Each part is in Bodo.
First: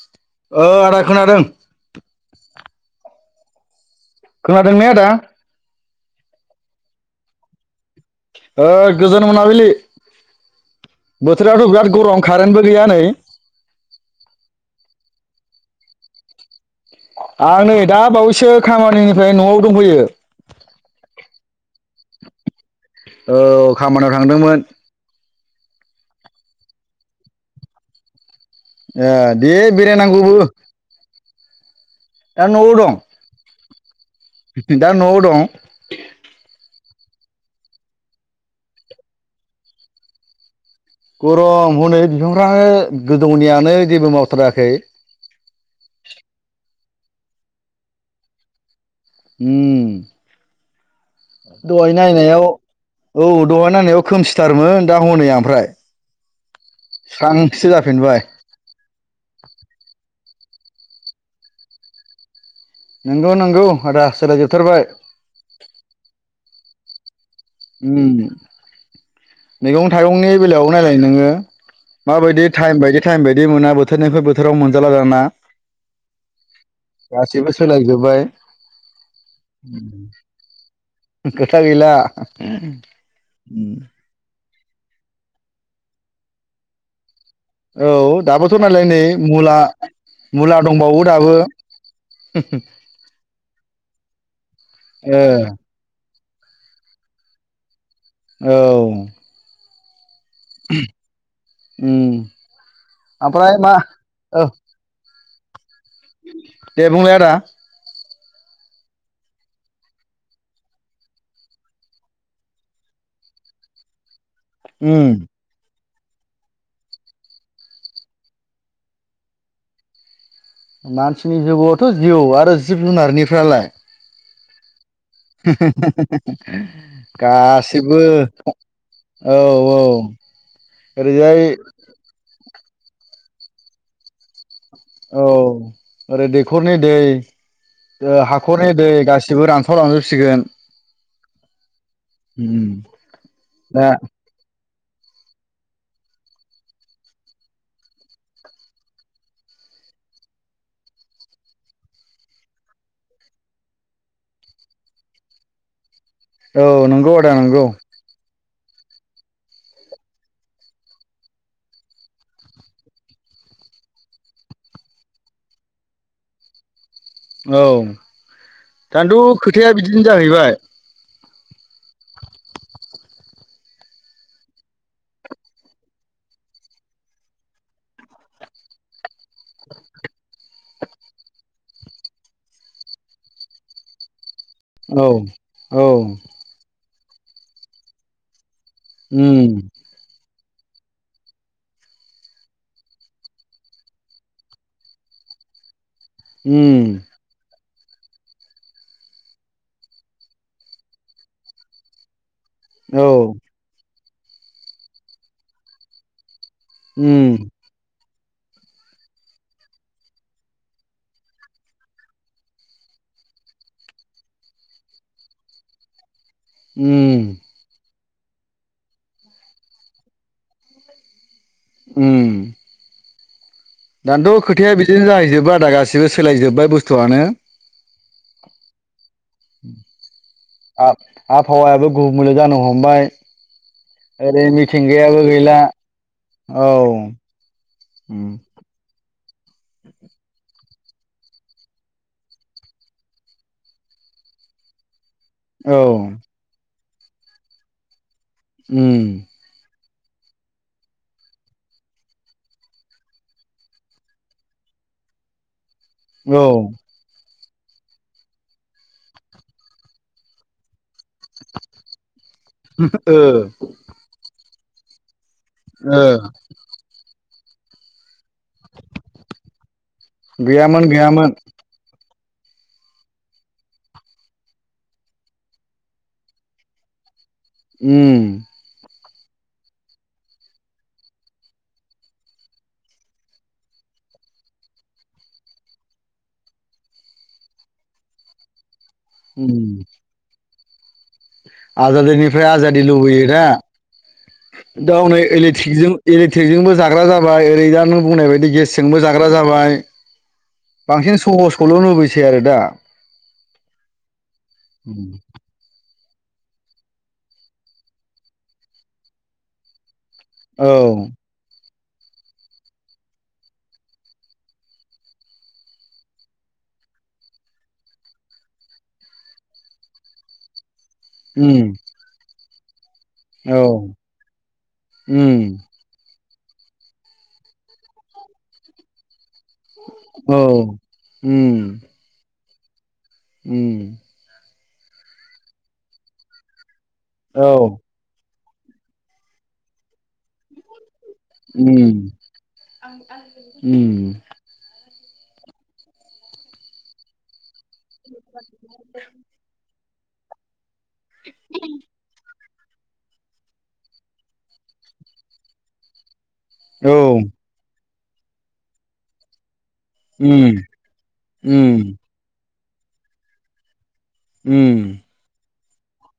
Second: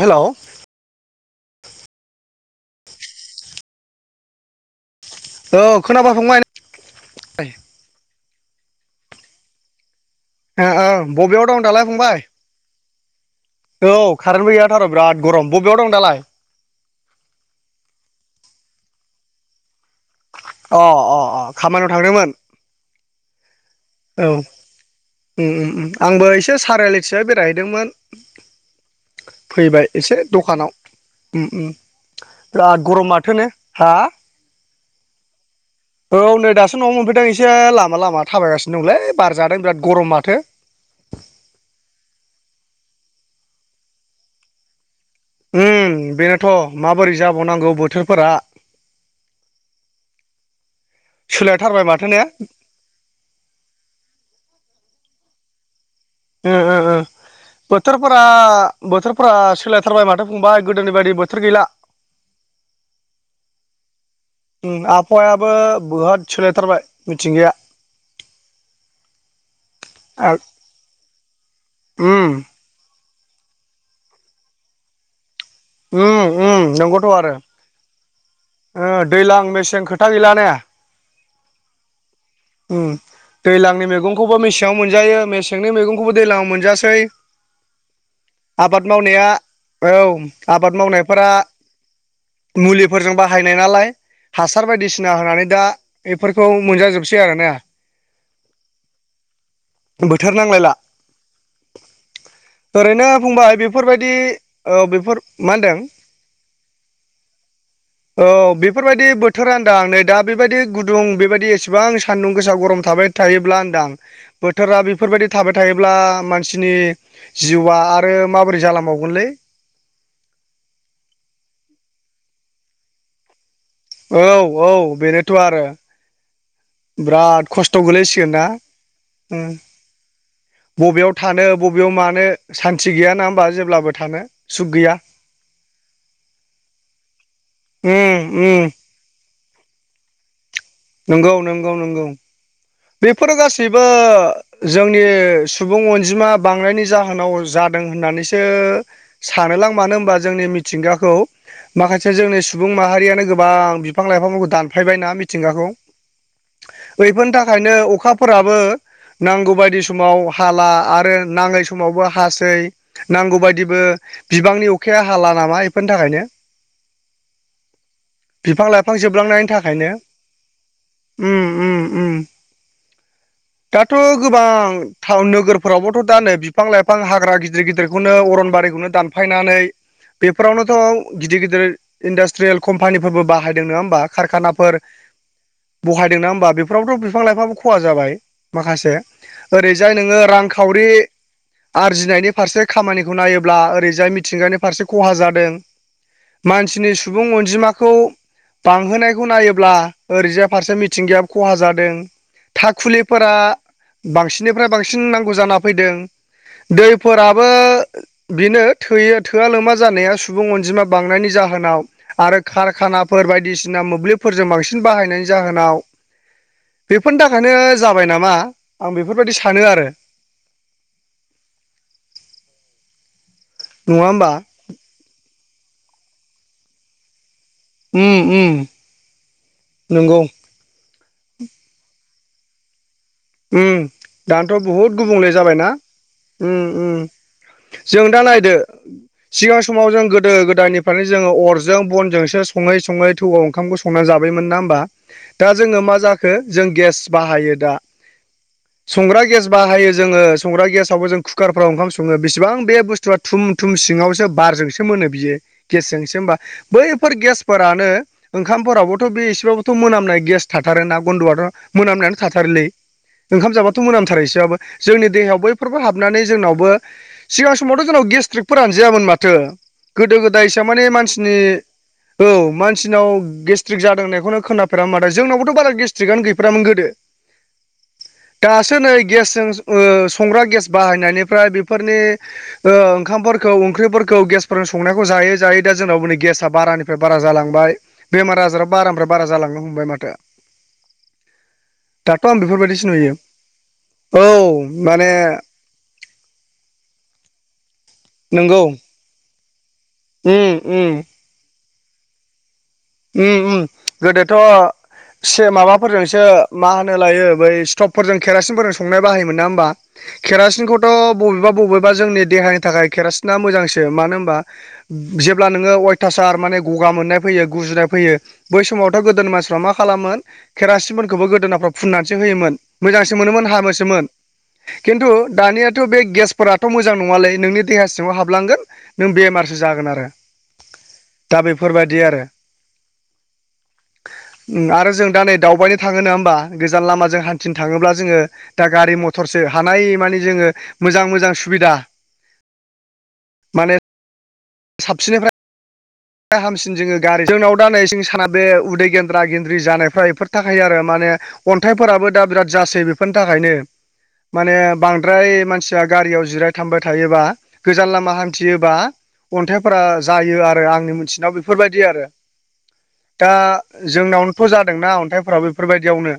हेलौ ओ आदा खोनादों खोनादों ने आदा औ खोनाबा फंबाय ओ गोजोन मोनाबिलि ओ ओ बबेयाव दं बोथोराथ' दालाय बिराद फंबाय गरम कारेन्टबो गैया नै औ कारेन्टबो गैयाथार' बिराद गरम बबेयाव दं दालाय आं नै दा बावैसो खामानिनिफ्राय न'आव दंफैयो अ अ अ खामानियाव थांदोंमोन औ खामानियाव औ थांदोंमोन उम उम आंबो एसे साराय लेथिजाय बेरायहैदोंमोन ए दे फैबाय एसे बेरायनांगौबो दखानाव दा न'आव बिराद दं गरमाथोने हा दा न'आव दं औ नै दासो न'आवनो मोनफैदों एसे लामा लामा थाबायगासिनो दंलै बारादों बिराद गरम माथो गरम हनै बिफांफ्रा गोदौनियानो जेबो मावथाराखै उम बेनोथ' माबोरै जाबावनांगौ बोथोरफोरा उम सोलायथारबाय दहाय माथो ने नायनायाव औ दहाय नांनायाव खोमसिथारमोन दा हनै ओमफ्राय उम ओ ओ स्रांसो जाफिनबाय बोथोरफोरा बोथोरफोरा सोलायथारबाय माथो फंबाय गोदोनि बायदि बोथोर गैला नंगौ नंगौ आदा सोलायजोबथारबाय हौवायाबो बोहत सोलायथारबाय मिथिंगाया मैगं थाइगंनि आर बेलायाव नायलाय नोङो उम माबायदि टाइम बायदि टाइम बायदि मोना बोथोरनिफ्राय बोथोराव मोनजाला दाना ओ ओ नंगौथ' आरो गासिबो सोलायजोब्बाय ओ दैज्लां मेसें खोथा गैला ना खोथा गैला दैज्लांनि मैगंखौबो मेसेङाव मोनजायो मेसेंनि मैगंखौबो दैज्लाङाव मोनजासै औ दाबोथ' नालाय आबाद नै मावनाया मुला औ मुला आबाद दंबावो मावनायफोरा दाबो मुलिफोरजों बाहायनाय नालाय हासार बायदिसिना ए होनानै दा बेफोरखौ मोनजाजोबसै आरोना अ बोथोर नांलायला उम ओरैनो ओमफ्राय फंबाय मा बेफोरबायदि औ बेफोर मा होनदों दे बुंलाय आदा औ बेफोरबायदि बोथोर आदां नै दा बेबायदि गुदुं बेबायदि एसेबां सानदुं गोसा गरम थाबाय थायोब्ला होनदां बोथोरा उम बेफोरबायदि थाबाय थायोब्ला मानसिनि जिवा आरो माबोरै जालांबावगोनलै मानसिनि जिउआवथ' जिउ आरो जिब जुनारनिफ्रालाय औ औ बेनो [unintelligible] खस्थ' गासिबो गोलैसिगोन ना औ उम औ बबेयाव ओरैजाय थानो बबेयाव मानो सान्थि गैया ना होमबा जेब्लाबो थानो सुख गैया औ ओरै दैखरनि दै उम उम हाखरनि दै गासिबो रान थ लांजोबसिगोन नंगौ नंगौ नंगौ उ बेफोरो गासैबो जोंनि सुबुं अनजिमा बांनायनि जाहोनाव जादों होननानैसो सानोलां मानो होनबा जोंनि मिथिंगाखौ माखासे जोंनि सुबुं माहारियानो गोबां बिफां लाइफांफोरखौ दानफायबायना मिथिंगाखौ औ नंगौ आदा बैफोरनि नंगौ थाखायनो अखाफोराबो नांगौ बायदि समाव हाला आरो नाङै समावबो हासै नांगौ बायदिबो बिबांनि अखाया हाला नामा एफोरनि थाखायनो औ बिफां लाइफां दानोथ' जोबलांनायनि खोथाया थाखायनो बिदिनो जाहैबाय उ उ उ दाथ' गोबां टाउन नोगोरफोरावबोथ' दानो बिफां लाइफां हाग्रा गिदिर गिदिरखौनो अरनबारिखौनो दान फायनानै बेफोरावनोथ' गिदिर गिदिर इन्डास्ट्रियेल कम्पानिफोरबो बाहायदों नङा होमबा कारखाना फोर औ औ बहायदोंना होमबा बेफोरावथ' बिफां लाइफाङाबो खहा जाबाय माखासे उम जाय नोङो रांखावरि आरजिनायनि फारसे खामानिखौ नायोब्ला ओरैजाय मिथिंगानि फारसे खहा जादों उम मानसिनि सु सुबुं अनजिमाखौ बांहोनायखौ नायोब्ला ओरैजाय फारसे मिथिंगायाबो खहा जादों औ थाखुलिफोरा बांसिननिफ्राय बांसिन नांगौ जाना फैदों दैफोराबो उम बेनो थोयो थोआ लोमा जानाया सुबुं अनजिमा बांनायनि जाहोनाव आरो कारखानाफोर बायदिसिना मोब्लिबफोरजों बांसिन बाहायनायनि जाहोनाव बेफोरनि उम थाखायनो जाबाय नामा आं बेफोरबायदि सानो आरो ओम नङा दाथ' होमबा खोथाया बिदिनो जाहैजोबबाय आदा गासिबो सोलायजोब्बाय बुस्थुआनो। ओम ओम नंगौ। आब आबहावायाबो गुबुंले जानो हमबाय। उम ओरै दाथ' बहुद मिथिंगायाबो गुबुंले गैला जाबायना उम औ उम जों दा उम नायदो सिगां समाव जों गोदो गोदायनिफ्रायनो जोङो अरजों बनजोंसो सङै सङै थौआव ओंखामखौ सं संना जाबायमोन ना होमबा दा औ जोङो मा जाखो जों गेस बाहायो दा उम संग्रा गेस बाहायो जोङो संग्रा गेसावबो जों कुकारफ्राव ओंखाम सङो बेसिबां बे बुस्थुआ थुम थुम सिङावसो बारजोंसो मोनो बियो गेसजों होनबा औ बैफोर गेसफोरानो ओंखामफोरावबोथ' बे एसेबाबोथ' मोनामनाय गेस थाथारो ना बन्द'आथ' मोनामनानै थाथारलै ओ ओंखाम जाबाथ' मोनामथारो इसेबाबो जोंनि देहायाव बैफोरबो ओ हाबनानै जोंनावबो सिगां समावथ' जोंनाव गेस्ट्रिकफोरानो जायामोन माथो गोदो गोदायसो गैयामोन माने गैयामोन मानसिनि औ मानसिनाव गेस्ट्रिक जादोंनायखौनो खोनाफेरामोन माथो जोंनावबोथ' बारा गेस्ट्रिकआनो गैफेरामोन गोदो। ओम दासो नै गेसजों संग्रा गेस बाहायनायनिफ्राय बेफोरनि ओंखामफोरखौ ओंख्रिफोरखौ गेसफोरजों संनायखौ जायै जायै दा जोंनाव नै गेसाआ बारानि फ्राय बारा जालांबाय बेमार आजाराबो बारानिफ्राय बारा जालांनो उम हमबाय माथो। दाथ' आं आजादिनिफ्राय आजादि बेफोरबायदिसो नुयो लुबैयो दा। औ दा माने हनै इलेक्ट्रिक इलेक्ट्रिक जोंबो जाग्रा जाबाय ओरै दा नों बुंनाय बायदि गेस जोंबो जाग्रा जाबाय। ओम ओम बांसिन सहसखौल' लुबैसै आरो दा। ओम ओम गोदोथ' से माबा फोरजोंसो मा होनो लायो बै स्टबफोरजों केरासिनफोरजों संनाय बाहायोमोन ना होनबा? केरासिनखौथ' औ बबेबा बबेबा जोंनि देहानि थाखाय केरासिना मोजांसो मानो होनबा जेब्ला नोङो अयथासार माने गगा मोननाय फैयो गुजुनाय फैयो बै समावथ' गोदोनि मानसिफ्रा मा खालामोन केरासिन फोरखौबो गोदोनाफ्राव उम फुननानैसो होयोमोन मोजांसो मोनोमोन औ हामोसोमोन खिनथु उम दानिया थ' बे गेसफोराथ' मोजां नङालै नोंनि देहा सिङाव हाबलांगोन नों बेमार सो जागोन आरो औ दा बेफोरबायदि आरो। ओम उम आरो जों दा नै दावबायनो थाङो नङा होमबा गोजान लामाजों औ हान्थिनो थाङोब्ला जोङो दा गारि मथरसो हानाय माने जोङो मोजां मोजां सुबिदा उम माने उम साबसिननिफ्राय हामसिन जोङो गारि जोंनाव दा नै साना बे उदै गेन्द्रा गेन्द्रि जानायफ्रा बेफोर थाखायो आरो माने अन्थाइफोराबो दा बिराद जासै बेफोरनि थाखायनो माने बांद्राय मानसिया गारियाव जिराय थाबबाय औ थायोबा गोजान लामा हान्थियोबा अन्थाइफोरा जायो उम आरो आंनि मिथिनायाव बेफोरबायदि उम आरो‌। दा जोंनावनोथ' उम जादोंना अन्थाइफोराबो। बेफोरबायदियावनो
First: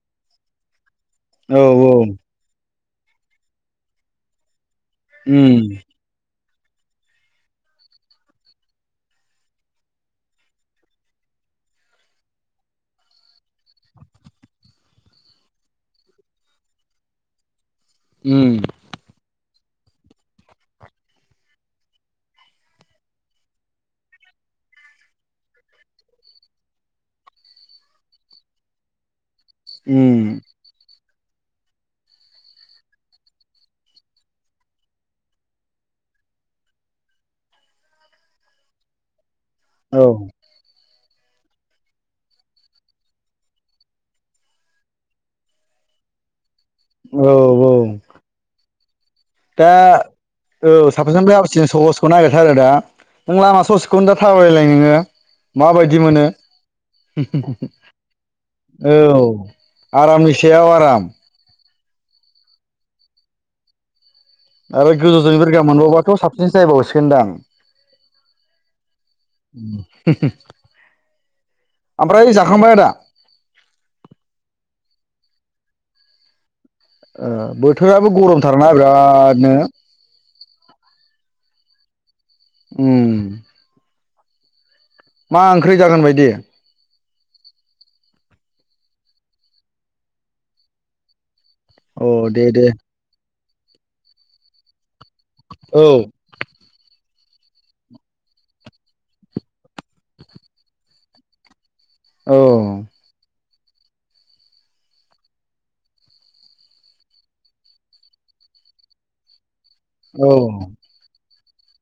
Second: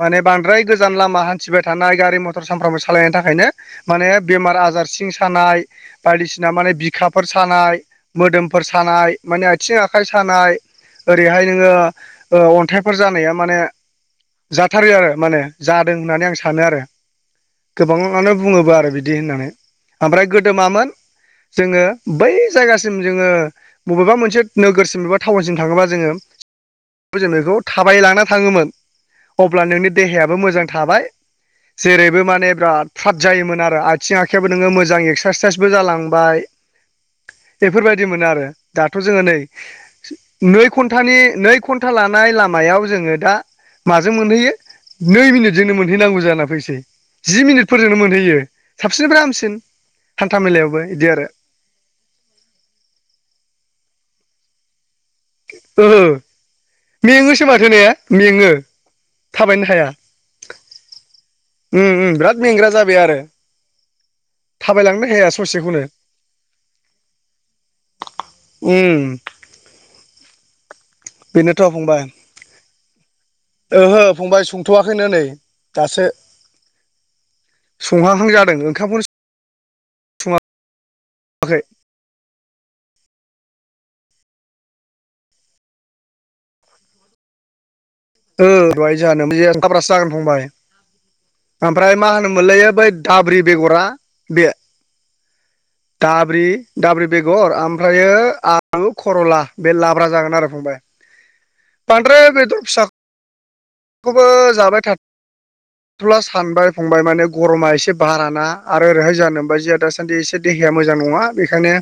माने बांद्राय गोजान लामा हान्थिबाय औ थानाय गारि मथर सानफ्रामबो सालायनायनि थाखायनो माने बेमार आजार सिं उम सानाय बायदिसिना माने बिखाफोर सानाय मोदोमफोर सानाय माने आथिं आखाइ सानाय ओरैहाय नोङो अन्थाइफोर जानाया माने जाथारो आरो माने जादों होननानै आं सानो आरो। गोबाङानो उम बुङोबो आरो बिदि होननानै। ओमफ्राय गोदोमामोन जोङो बै जायगासिम जोङो बबेबा मोनसे नोगोरसिम बबेबा टाउनसिम थाङोबा जोङो जों बेखौ थाबाय लाना थाङोमोन अब्ला नोंनि देहायाबो उम मोजां थाबाय जेरैबो माने बिराद फाद जायोमोन आरो आथिं आखाइ आबो नोङो मोजां एक्सारसाइसबो जालांबाय, बेफोरबायदि मोनो आरो दाथ' जोङो नै, औ नै घन्टानि नै घन्टा लानाय लामायाव जोङो दा माजों मोनहैयो, नै मिनिटजोंनो मोनहैनांगौ जाना फैसै, जि औ औ मिनिटफोरजोंनो मोनहैयो साबसिननिफ्राय हामसिन दा हान्था औ मेलायावबो इदि आरो [unintelligible] सहसखौ नागिरथारो दा नों लामा ससेखौनो दा थाबायलाय नोङो। माबायदि ओहो मोनो मेङोसो माथो ने मेङो औ थाबायनो आरामनि सायाव आराम। ओम ओम बेराद मेंग्रा जाबाय आरो। आरो थाबायलांनो हाया गोजौजों [unintelligible] ससेखौनो मोनबावबाथ' साबसिनसो जायबावसिगोनदां उम [unintelligible] बेनोथ' फंबाय, ओहो फंबाय संथ'वाखैनो नै दासो, ओ बोथोराबो संहांहां जादों गरमथार ना ओंखामखौनो बिरादनो, [unintelligible] उम मा ओंख्रि जागोन बायदि ओ दहाय जाहानो काब्रासो जागोन फंबाय ओमफ्राय अ मा होनो दे मोनलाय दे बै, दाब्रि बेगरा बे औ दाब्रि दाब्रि बेगर ओमफ्रायो आलु खर'ला बे लाब्रा जागोन आरो फंबाय, बांद्राय औ बेदर फिसाखौबो जाबाय थाद जाथ'ला सानबाय फंबाय माने गरमा एसे बाराना आरो ओरैहाय नोमबाजैया दासो दासान्दि औ एसे देहाया मोजां नङा बेखायनो,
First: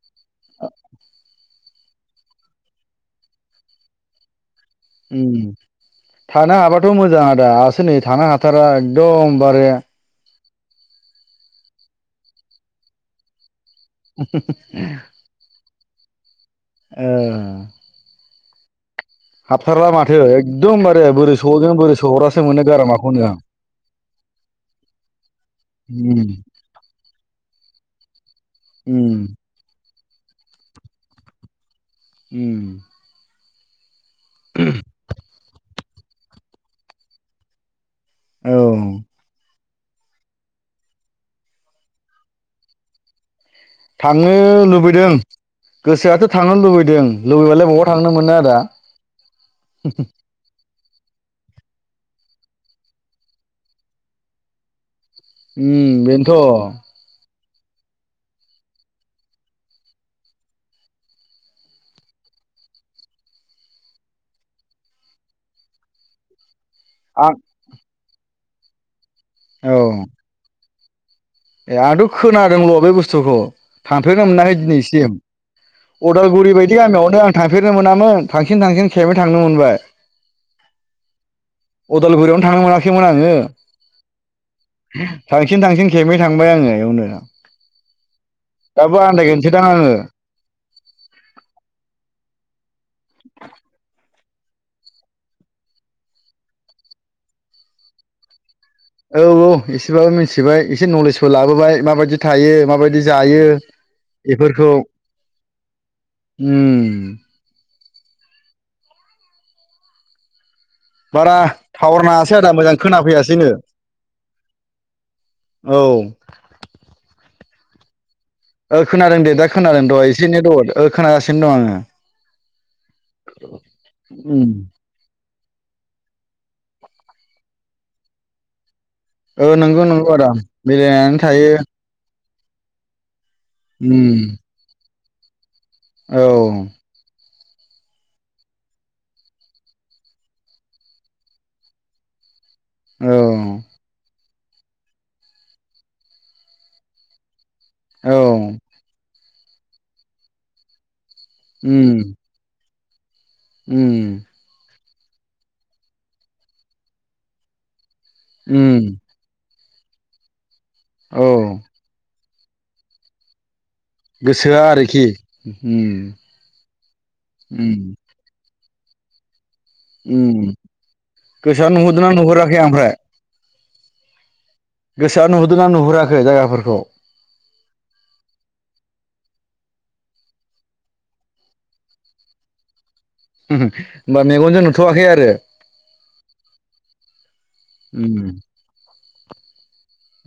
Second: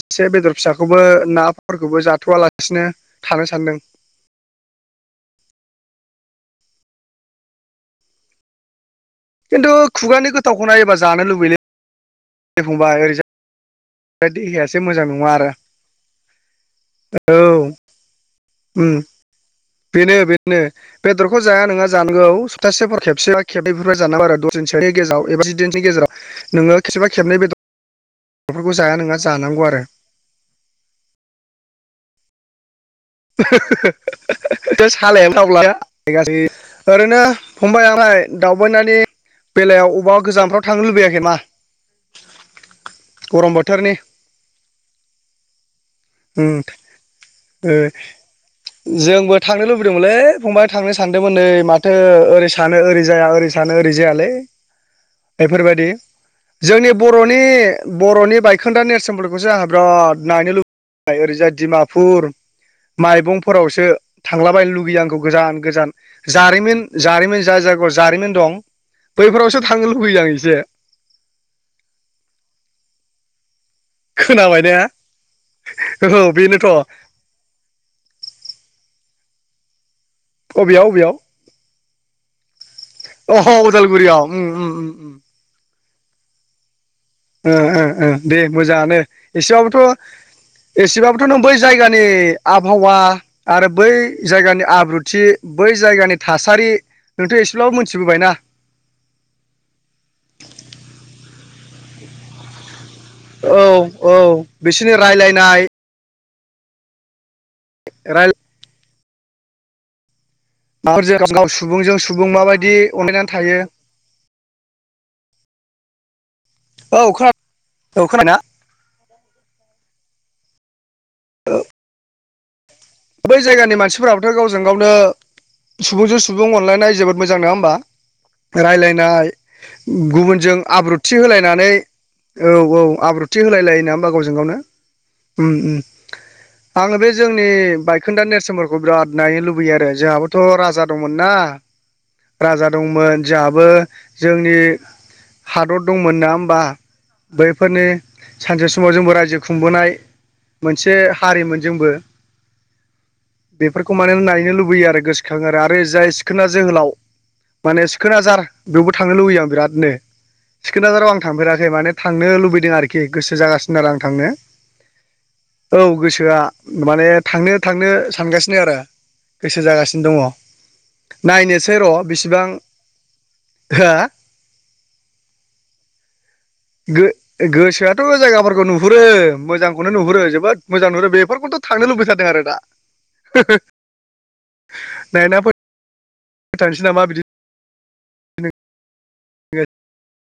एसे बेदर फिसाखौबो नाफोरखौबो जाथ'वालासिनो थानो सानदों, ओ थानो हाबाथ' मोजां आदा आसो नै थानो हाथारा एकदम, खिन्थु खुगानि गोथावखौ नाययोबा जानो लुबैयोलै फबाय ओरैजाय देहायासो मोजां नङा आरो ओ औ उम हाबथारला माथो बेनो बेनो एकदमबारे बोरै बेदरखौ जाया सहदों नुङा बोरै जानगौ सहरासो मोनो सप्तासेफोर गारामाखौनो आं खेबसे खेबनैफोर जानांगौ आरो दस दिनसेनि गेजेराव एबा जिदिननि उम गेजावनोङो खेबा खेबनै बेदर, फोरखौ जाया उम नङा जानांगौ आरो उम [unintelligible] बे सालानो दावब्लाास ओरैनो फंबाय आं ओमफ्राय औ दावबानायनि बेलायाव अबेबा गोजानफ्राव थांनो लुबैयाखै ना गरम बोथो थांनो लुबैदों गोसोआथ' उम थांनो लुबैदों लुबैबालाय ओ बहा थां जोंबो थांनो लुबैदोंमोनलै है फंबाय थांनो सानदोंमोन नै माथो ओरै सानो ओरै जाया ओरै सानो ओरै जायालै, उम बेफोरबायदि बेनोथ' जोंनि बर'नि बर'नि बायखोन्दा नेरसोनफोरखौसो आंहा बिराद नायनो लुब ओमफ्राय ओरैजाय दिमापुर माइबंफोरावसो थांलाबायनो लुगैयो आंखौ गोजान गोजान जारिमिन आं जारिमिन जा जागौ जारिमिन दं बैफोरावसो औ थांनो लुबैयो आं एसे, ए आंथ' खोनादोंल' बे बुस्थुखौ, थांफेरनो मोनाखै खोनाबाय ने दिनैसिम औ अदालगुरि बेनोथ' बायदि गामियावनो आं थांफेरनो मोनामोन थांसिन थांसिन खेबै थांनो मोनबाय अबेयाव अबेयाव उदालगुरियावनो थांनो मोनाखैमोन आङो, अह उदालगुरियाव उम उम उम उम थांसिन थांसिन खेबनै थांबाय आङो बेवनो ओ ओ ओ दे मोजाङानो आन्दायगोनसोदां आङो एसेबाबोथ' एसेबाबोथ' नों बै जायगानि आबहावा आरो बै जायगानि आब्रुथि बै जायगानि थासारि नोंथ' एसेब्लाबो मोनथिबोबायना। औ-औ एसेबाबो मिथिबाय एसे नलेजबो लाबोबाय माबायदि थायो माबायदि जायो औ-औ बेफोरखौ बिसोरनि रायलायनाय उम। रायेल माबाफोरजों बारा गाव सुबुंजों थाहर सुबुं नाङासै आदा माबायदि मोजां अनलायनानै खोनाफैयासैनो, थायो [inaudible] औ औ खोना औ खोनाबायना? ओ खोनादों दे दा खोनादों दहाय एसे नेट [unintelligible] खोनागासिनो दं आङो। बै जायगानि मानसिफोराबोथ' उम गावजों गावनो सुबुंजों सुबुं अनलायनाय जोबोद मोजां नङा होमबा? रायलायनाय ओ नंगौ नंगौ आदा गुबुनजों आब्रुथि मिलायनानै थायो होलायनानै औ-औ आब्रुथि होलाय लायो ना उम होमबा गावजोंगावनो उम-उम औ आङो बे जोंनि बायखोन्दा नेरसोनफोरखौ बिराद नायनो लुबैयो आरो जोंहाबोथ' राजा दंमोन ना राजा औ दंमोन जोंहाबो जोंनि हादर दंमोन नङा होमबा बैफोरनि औ सानसे स समाव जोंबो रायजो खुंबोनाय मोनसे हारिमोन जोंबो उम बेफोरखौ उम माने नायनो लुबैयो आरो गोसोखाङो आरो आरो जाय सिखोना जोहोलाव माने सिखोनाजार उम बेयावबो थांनो लुबैयो आं बिरादनो सिखोनाजाराव आं औ थांफेराखै माने थांनो लुबैदों आरोखि गोसो जागासिनो [unintelligible] आं थांनो गोसोआ आरोखि औ उम गोसोआ माने उम थांनो-थांनो सानगासिनो आरो गोसो जागासिनो दङ उम गोसोआ नायनोसै र' नुहुरदोंना बिसिबां नुहुराखै आं ओमफ्राय हो? गोसोआ नुहुरदोंना नुहुराखै जायगाफोरखौ। गो गोसोआथ' जायगाफोरखौ नुहुरो मोजांखौनो नुहुरो जोबोद मोजां नुहुरो बेफोरखौथ' थांनो लुबैथार दो आरोदा। होनबा मेगनजों नुथ'वाखै आरो। नायना [unintelligible] नामा बिदि उम।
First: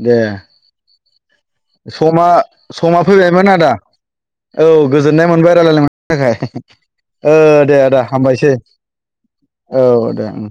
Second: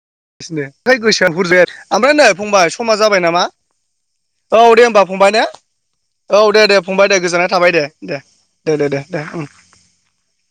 दे नोंसिनो ओमफ्राय गोसोआनो बुरजाया ओमफ्राय नै समा- फंबाय समा जाबाय नामा फैबायमोन आदा? औ दे होमबा गोजोननाय फंबाय ने मोनबाय रायलायलायनायनि थाखाय औ दे दे फंबाय दे गोजोननाय ओ थाबाय दे आदा हामबायसै। दे दे दे दे उम औ दे उम।